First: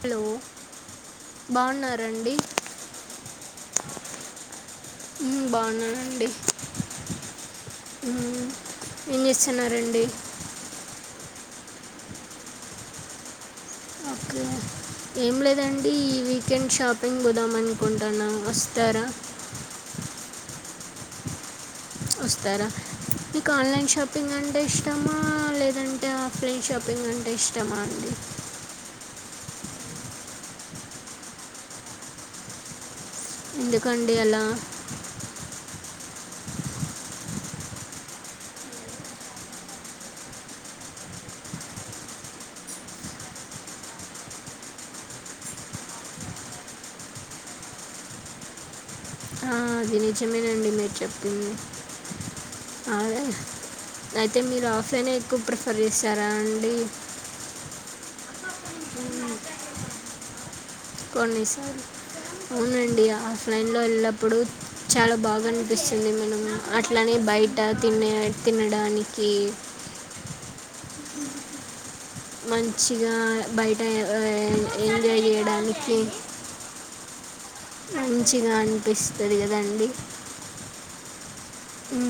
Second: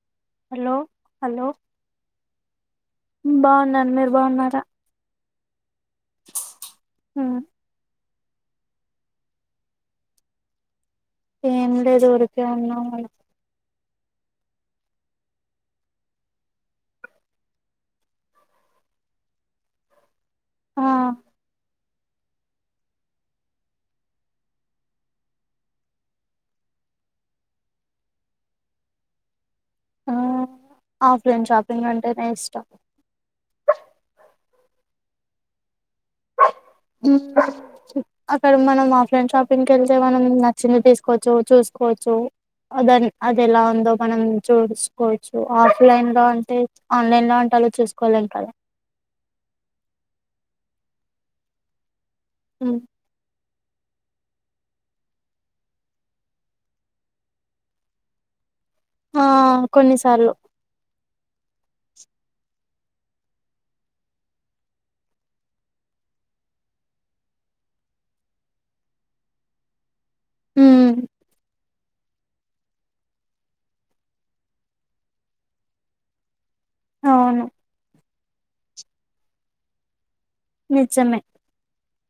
Hello hello బాగున్నరండి బాగున్నారు మీరు బాగున్నారా బాగున్నానండి ఆ ఏం చేస్తున్నారండి ఏమి లేదు ఊరికె ఉన్నాము ఓకే ఏం లేదండి ఈ వీకెండ్ షాపింగ్ భోదామనుకుంటును వస్తారా [inaudible] ఆ వస్తారా మీకు ఆన్లైన్ షాపింగ్ అంటే ఇష్టమా లేదంటే ఆఫ్లైన్ షాపింగ్ అంటే ఇష్టమా అండి [inaudible] ఆ ఆఫ్లైన్ షాపింగ్ అంటేనే ఇష్టం ఎందుకండి అలా [inaudible] అక్కడ మనం ఆఫ్లైన్ షాపింగ్ వెళ్తే మనం నచ్చింది తీసుకోవచ్చు చూసు కోచు అద అది ఎలా ఉందో మనం చూసుకోవచ్చు ఆఫ్లైన్ లో అంటే ఆన్లైన్ లో అంటే లో చూసుకోలేం కదా ఆ అది నిజమేనండి మీరు చెప్పింది అదే అయితే మీరు ఆఫ్లైనే ఎక్కువ ప్రిఫర్ చేస్తరా అండి ఆ కొన్నిసార్లు కొన్ని సాలు అవునండి ఆఫ్లైన్ లో వెళ్ళప్పుడు చాలా బాగా అనిపిస్తుంది మన అట్లానే బయట తినే తినడానికి ఉమ్, మంచిగా బయట ఏ ఏ ఎంజాయ్ చేయడానికి అవును మంచిగా అనిపిస్తది కదండి ఇచ్చమే ఊ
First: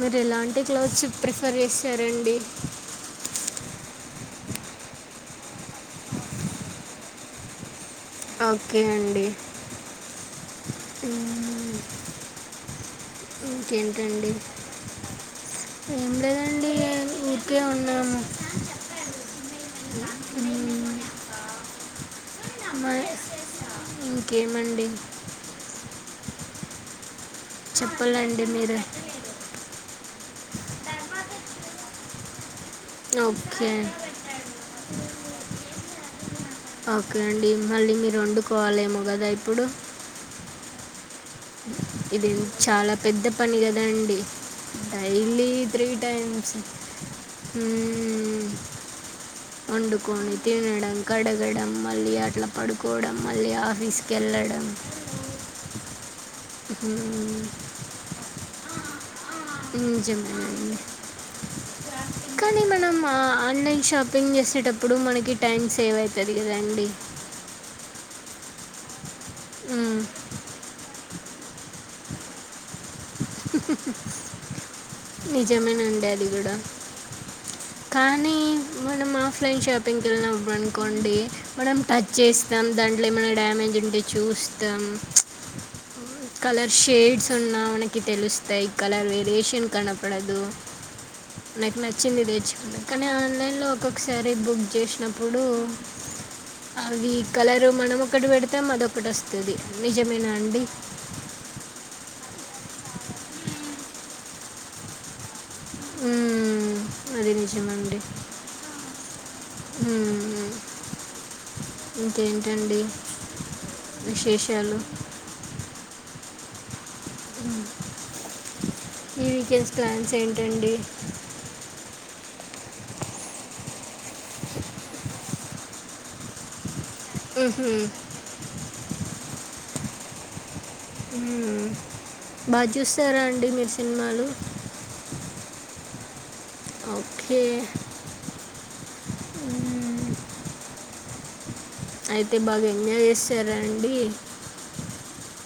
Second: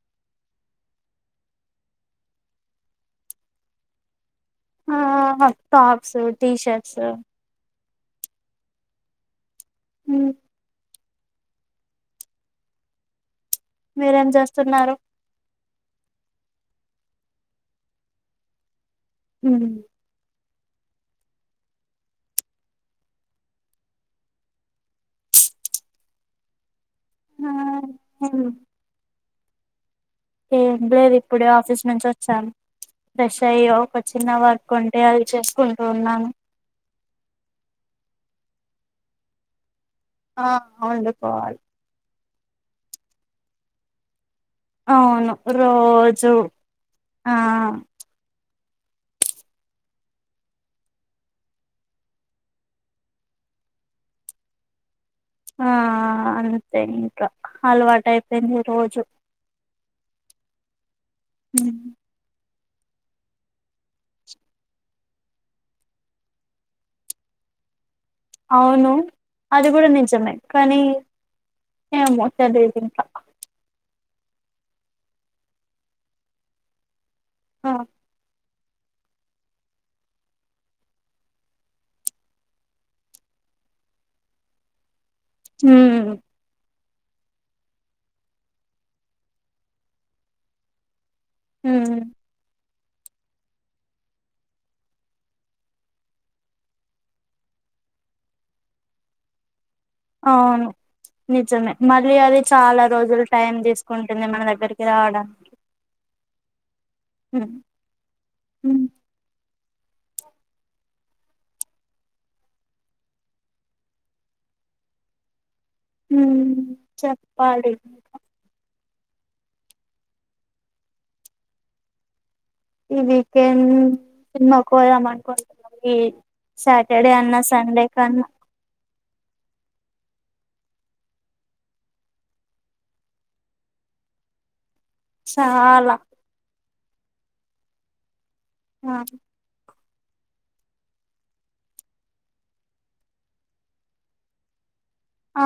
మీరు ఎలాంటి క్లోత్స్ ప్రిఫర్ చేశారండి ఆ టాప్స్ టీషర్ట్స్ ఓకే అండి హ్మ్ ఉ ఇంకేంటి మీరేం అండి చేస్తున్నారు ఏం లేదండి ఉకే ఉన్నాము ఉ మళ్ళీ ఇంకేమండి చెప్పలాంటి మీరే ఏం లేదు ఇప్పుడే ఆఫీస్ నుంచి వచ్చాను ఫ్రెష్ అయ్యి ఓకే ఒక చిన్న వర్ కొంటే అది చేసుకుంటూ ఉన్నాను ఓకే అండి మళ్ళీ మీరు వండుకోవాలేమో కదా ఇప్పుడు ఆ వండుకోవాలి ఇది చాలా పెద్ద పని కదా అండి అవును డైలీ త్రీ రోజు టైమ్స్ ఆ హు [inaudible] వండుకొని తినడం కడగడం మళ్ళీ అట్లా పండుకోవడం మళ్ళీ ఆఫీస్ కి వెళ్లడం డం ఆ అంతే ఇంకా మ్మ్. అలవాటు అయిపోయింది రోజు నిజమే అండి ఉ కానీ మనం ఆన్లైన్ షాపింగ్ చేసేటప్పుడు మనకి టైం సేవ్ అయతది కదా అండి [inaudible] అవును అది కూడా మ్మ్. నిజమే కానీ ఏమో చదువుకుంట నిజమే నండి అది కూడా ఆ, కానీ మనం ఆప్లైన్ షాపింగ్కి వెళ్ళినప్పుడు అనుకోండి మనం టచ్ చేస్తాం దాంట్లో ఏమైనా డ్యామేజ్ విండి చూస్తాం హు కలర్ షేడ్స్ ఉన్నా మనకి తెలుస్తాయి కలర్ వేరియేషన్ కనపడదు నాకు ఉమ్ నచ్చింది నేర్చుకున్నా కానీ ఆన్లైన్లో ఒక్కొక్కసారి బుక్ చేసినప్పుడు అవి కలరు మనం ఒకటి పెడితే మరోకటి వస్తుంది నిజమేనా అండి అవును నిజమే మళ్ళీ అది చాలా రోజులు టైం తీసుకుంటుంది మన దగ్గరికి రావడానికి మ్ అది ఉమ్ నిజమ్ అండి ఉమ్ ఊ ఇంకేంటి అండి విశేషాలు మ్ చెప్పాలి ఈ వీకెండ్స్ ప్లాన్స్ ఏంటండి ఈ వీకెండ్ సినిమాకుపోదమా అనుకోలేద్ కాబట్టి సట్ టె డెఅన్న మ్హూ. సండే కన్నా బాగా చూస్తారా అండి మీరు సినిమాలు చాలా ఓకే ఆ మ్మ్. అయితే బాగా ఎంజ్ చేసారా అండి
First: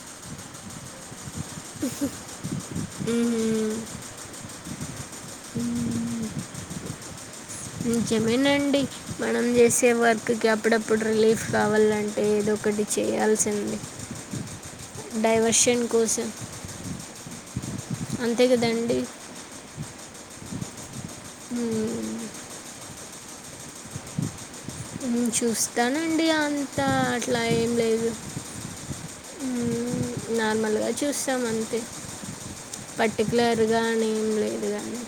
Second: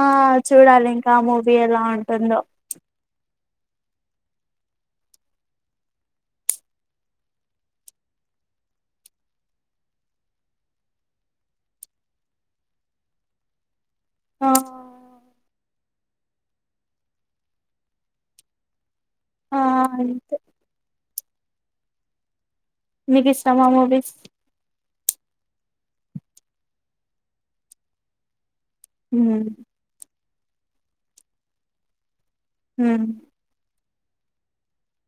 ఆ చూడాలి ఇంకా మూవీ ఎలా ఉంటుందో ఉమ్ నిజమేనండి మనం చేసే వర్కుకి అప్పుడప్పుడు రిలీఫ్ కావాలంటే ఏదో ఒకటి చేయాల్సింది ఆ డైవర్షన్ కోసం అంతే కదండి ఆ అంతే ము మీకిష్టమా మూవిస్ మ్ చూస్తానండి అంతా అట్లా ఏం లేదు ఉమ్ మ్మ్, నార్మల్గా చూస్తాం అంతే ఉమ్ పర్టికులర్ గానీ ఎమ్ లేదు గానీ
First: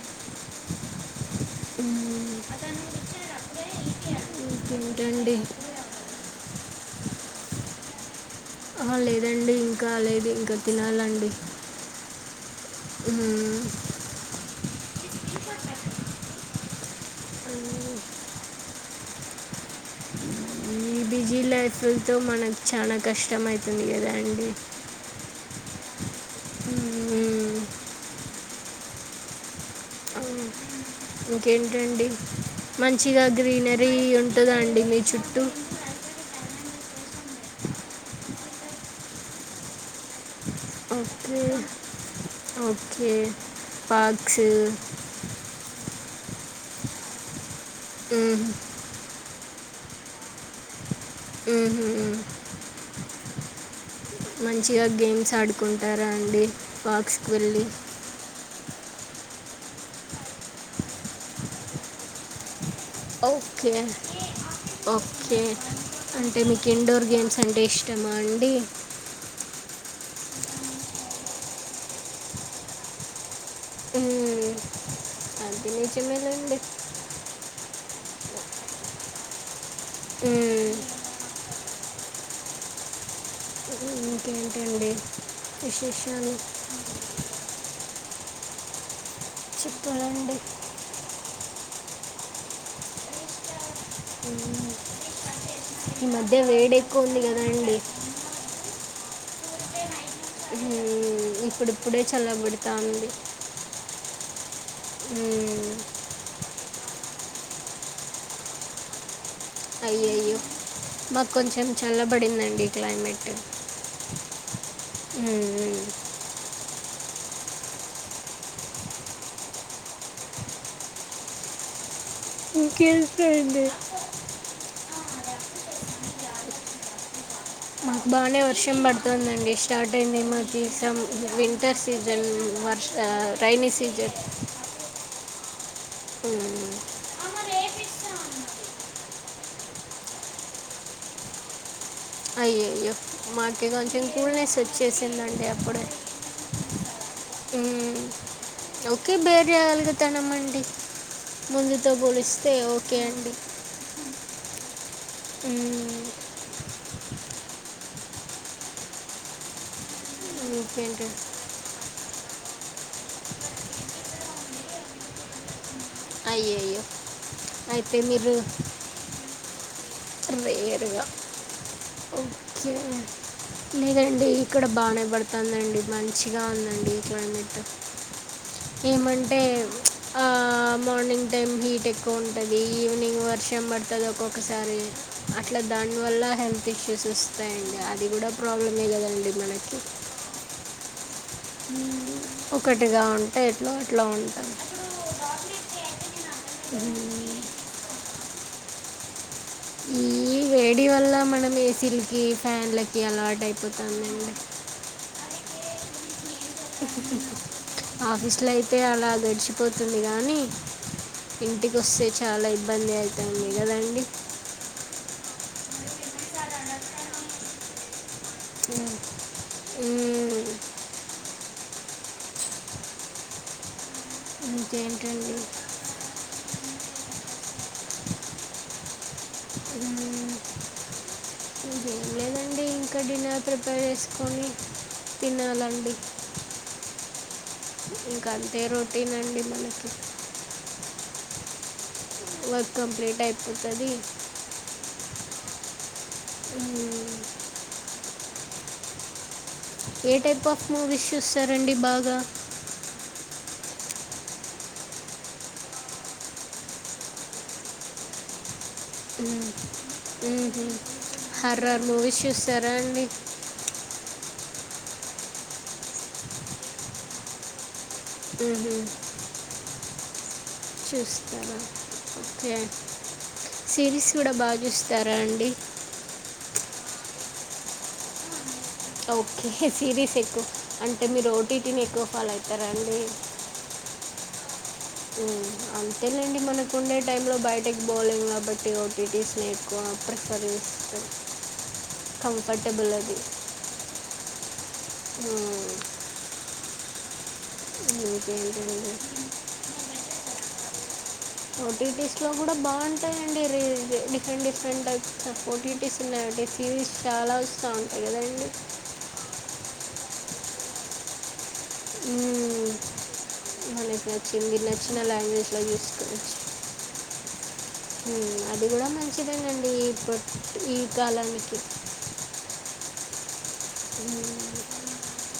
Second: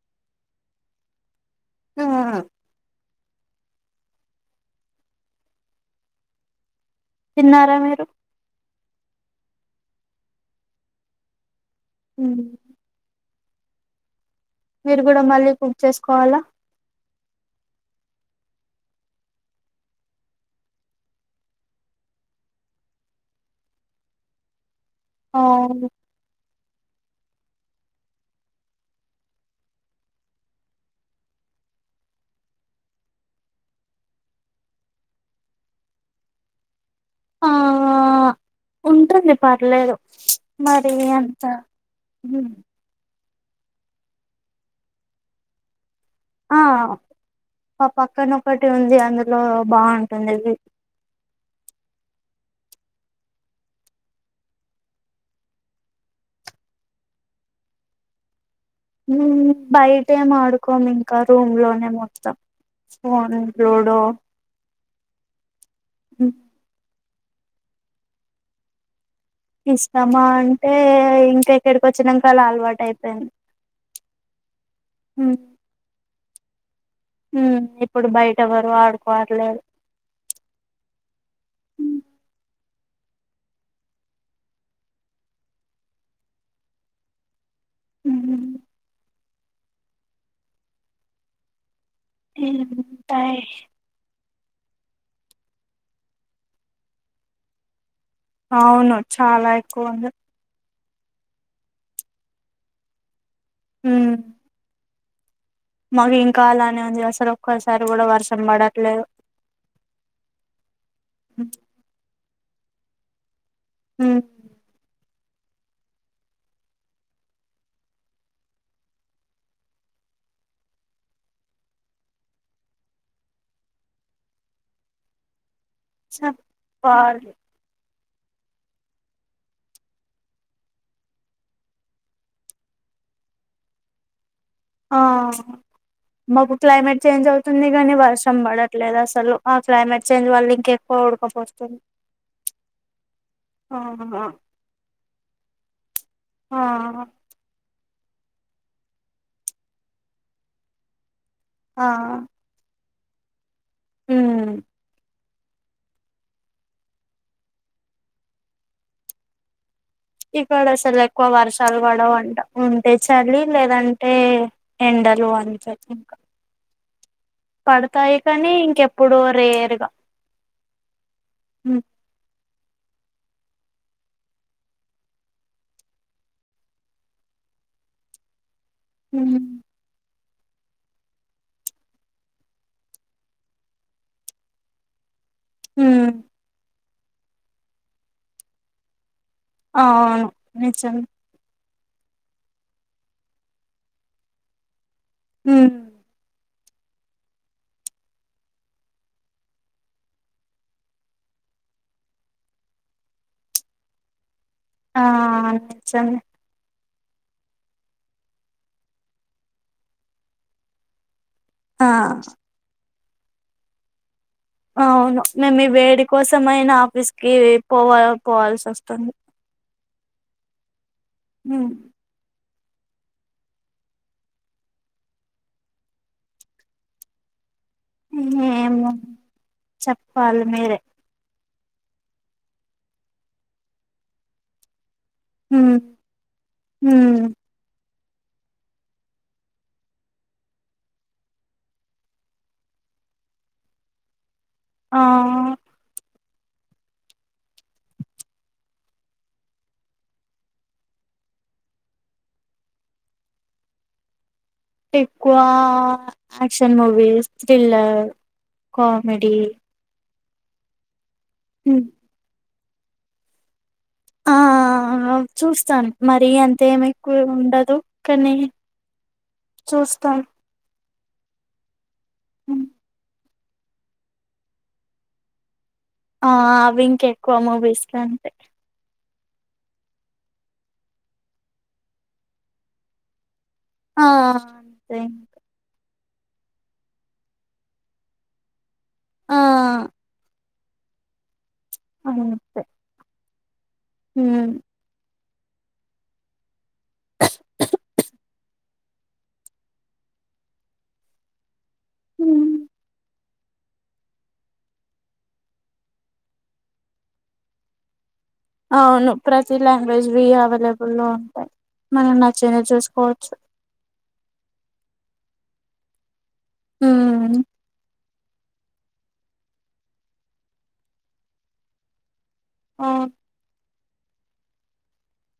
ఇంకెం క్కండి తిన్నారా మీరు ఆ లేదండి ఇంకా లేదు ఇంకా తినాలండి ఉమ్ ఉమ్ మీరు కూడా మళ్ళీ కుక్ చేసుకోవాలా అ ఈ బిజీ లైఫ్తో మనకు చాలా కష్టం అయ్తుంది కదా అండి అవును [inaudible] ఉహూమ్ అవ్ ఇంకేంటండి మంచిగా గ్రీనరీ అనిఉంటుందాండి మీ చుట్టూ అఆ ఉంటుంది పర్లేదు మరి ఓకే ఎంత పక్షి ఆ పా మ్మ్. పక్కనొక్కటి ఉంది అందులో బాగుంటుంది అది ఉమ్మ్ మంచిగా గేమ్స్ ఆడుకుంటారా అండి పాక్స్కి వెళ్ళి ఉబయటే ఆడుకోము ఇంకా రూమ్ లోనే మొత్తాం ఫోన్ ఓకే లోూడో ఓకే అంటే మీకు ఇండోర్ గేమ్స్ అంటే ఇష్టమా అండి ఇస్తామా అంటే ఇంకెక్కడికి వచ్చినాక అలా అలవాటు అయిపోయింది ఉమ్అది చిిన్నల ఉడి ఉఇప్పుడు బయట వరు ఆడుకోవటలెదు ఉ ఇంకేంటండి విశేషలు చెప్పాలండి ఉమ్ బాయ్ ఈ మధ్య వేడి ఎక్కువ ఉంది కదా అండి అవును చాలా ఎక్కువ ఉంది ఉమ్ ఇప్పుడుప్పుడే చల్లగపేడతంది హ ఉమ్ మాకు ఇంకా అలానే ఉంది అసలు ఒక్కోసారి కూడా వర్షం పడట్లేదు అయ్య అయ్యో మాకు కొంచెం చాలా పడిందండి క్లైమేట్ ఉమ్ ఉమ్ ఇంకెంటి అండి [inaudible] చ [inaudible] మాకు బాగానే వర్షం పడుతుందండి స్టార్ట్ అయింది మాకు స వింటర్ సీజన్ వర్ రైని సీజెన్ ఆ మాకు క్లైమేట్ చేంజ్ అవుతుంది గానీ వర్షం పడట్లేదు అసలు ఆ క్లైమేట్ చేంజ్ వల్ల ఇంకెక్కువ ఉడకపోస్తుంది అయ్యయ్యో మాకి కొంచెం ఆహా కూల్నెస్ వచ్చేసిందండి అప్పుడే ఆ ఉమ్ ఓకే బేర చేగలిగుతనమండి ఆ ముందుతో పోలిస్తే ఓకే అండి ఉమ్ ఉమ్ ఇక్కడ అస్సలు ఇంకేంటి ఎక్కువ వర్షాలు పడవండి ఉంటే చలి లేదంటే ఎండలు అంతే ఇంకా అయ్యయ్యో అయితే పడతాయి మీరు కానీ ఇంకెప్పుడో రేరుగా రేర్గా ఉమ్ ఓ ఓకే లేదండి ఇక్కడ బాగానే పడుతుందండి మంచిగా ఉందండి క్లైమేట్ ఏమంటే ఉమ్ ఆ మార్నింగ్ టైం హీట్ ఎక్కువ ఉంటుంది ఈవినింగ్ వర్షం పడుతది ఒక్కొక్కసారి అట్లా దాని ఉమ్ వల్ల హెల్త్ ఇష్యూస్ వస్తాయండి అది కూడా ప్రాబ్లమే కదండి మనకి అవును నిజమే ఒకటిగా ఉంటే ఎట్లా అట్లా ఉంటారు ఉమ్ ఈ ఈ వేడి వల్ల మనం ఏసీలకి ఫ్యాన్లకి అలవాటు అయిపోతుంది ఏమో ఆ చం ఆఫీసులో అయితే అలా గడిచిపోతుంది కానీ ఇంటికి ఆ వస్తే చాలా ఇబ్బంది అవుతుంది కదండీ అ అవును మేము ఈ వేడి కోసం అయినా ఆఫీస్ కి పోవాల ఉమ్ ఉమ్ ఇంకేంటండి ఏమో మ్మ్. చెప్పాలి మీరే ఇంకేం లేదండి ఇంక డిన్నర్ ప్రిపేర్ జేసుకొని ఉమ్ తినాలండి ఉమ్ ఇంక అంతే రొటీన్ అండి మనకి వర్క్ కంప్లీట్ అయిపోతది ఆ ఉమ్ ఏ టైప్ ఆఫ్ మూవీస్ చూస్తరండి బాగా ఎక్కువా యాక్షన్ మూవీస్ థ్రిల్లర్ కామెడి ఉమ్ హ్ హర్రర్ మూవీస్ చూస్తరా అండి ఆ ఆ చూస్తాను మరీ అంతేమ్ ఎక్కువ ఉండదు కని మ్మ్. చూస్తాం చూస్తారా ఓకే సిరీస్ కూడా బా చూస్తారా అండి ఆ అవి ఇంకెక్కువ మూవీస్ కంటే ఓకే సిరీస్ ఎక్కువ అంటే మీరు ఓ టి టి ని ఎక్కువ ఫాలో అయితరా అండి ఆ ఇంకా ఉమ్ అంతేలేండి మనకుండే టైమ్ లో బయటకి బోలెం గాబట్ టీ ఓ టీ టీ స్ ఆ ని ఎక్కువ ప్రిఫర్ చేస్తాం కంఫర్టబుల్ అది ఉమ్ ఉమ్ ఇంకేంటండి ఓ టీ టీ స్ లో గూడ బావుంటయండి రీ different different types O T tea స్ ఉన్నాయి సిరీస్ చాలా వస్తా ఉంటాయి కదండి అవును ప్రతి లాంగ్వేజ్ వి అవైలబుల్ లో ఉంటాయి మనకు నచ్చినయ్ మ్మ్. చూసుకోవచ్చు చ్చిన లాంగ్వేజ్లో జూస్కోవచ్చు ఉమ్ ఉమ్ అది గుడా మంచిదేనండి ఇప్పడి ఈ కాలానికి ఆ ఉమ్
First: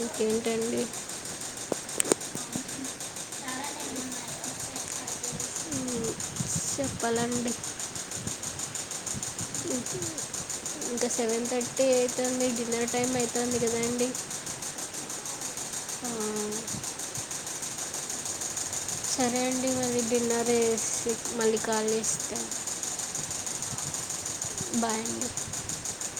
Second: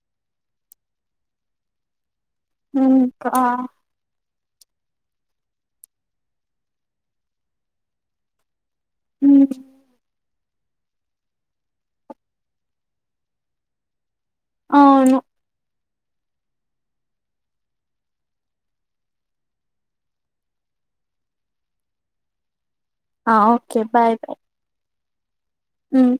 ఇంకేంటండి ఇంకా మ్మ్. చెప్పాలండి ఉమ్ ఇంక సెవెన్ థర్టీ అయితాంది డిన్నర్ టైం అయితాంది గదండి అవును ఆ సరే అండి మళ్ళీ డిన్నర్ జేసి మళ్ళీ కాల్ చేస్తా ఆ ఓకే బాయ్ బాయ్ బాయ్ అండి హ్మ్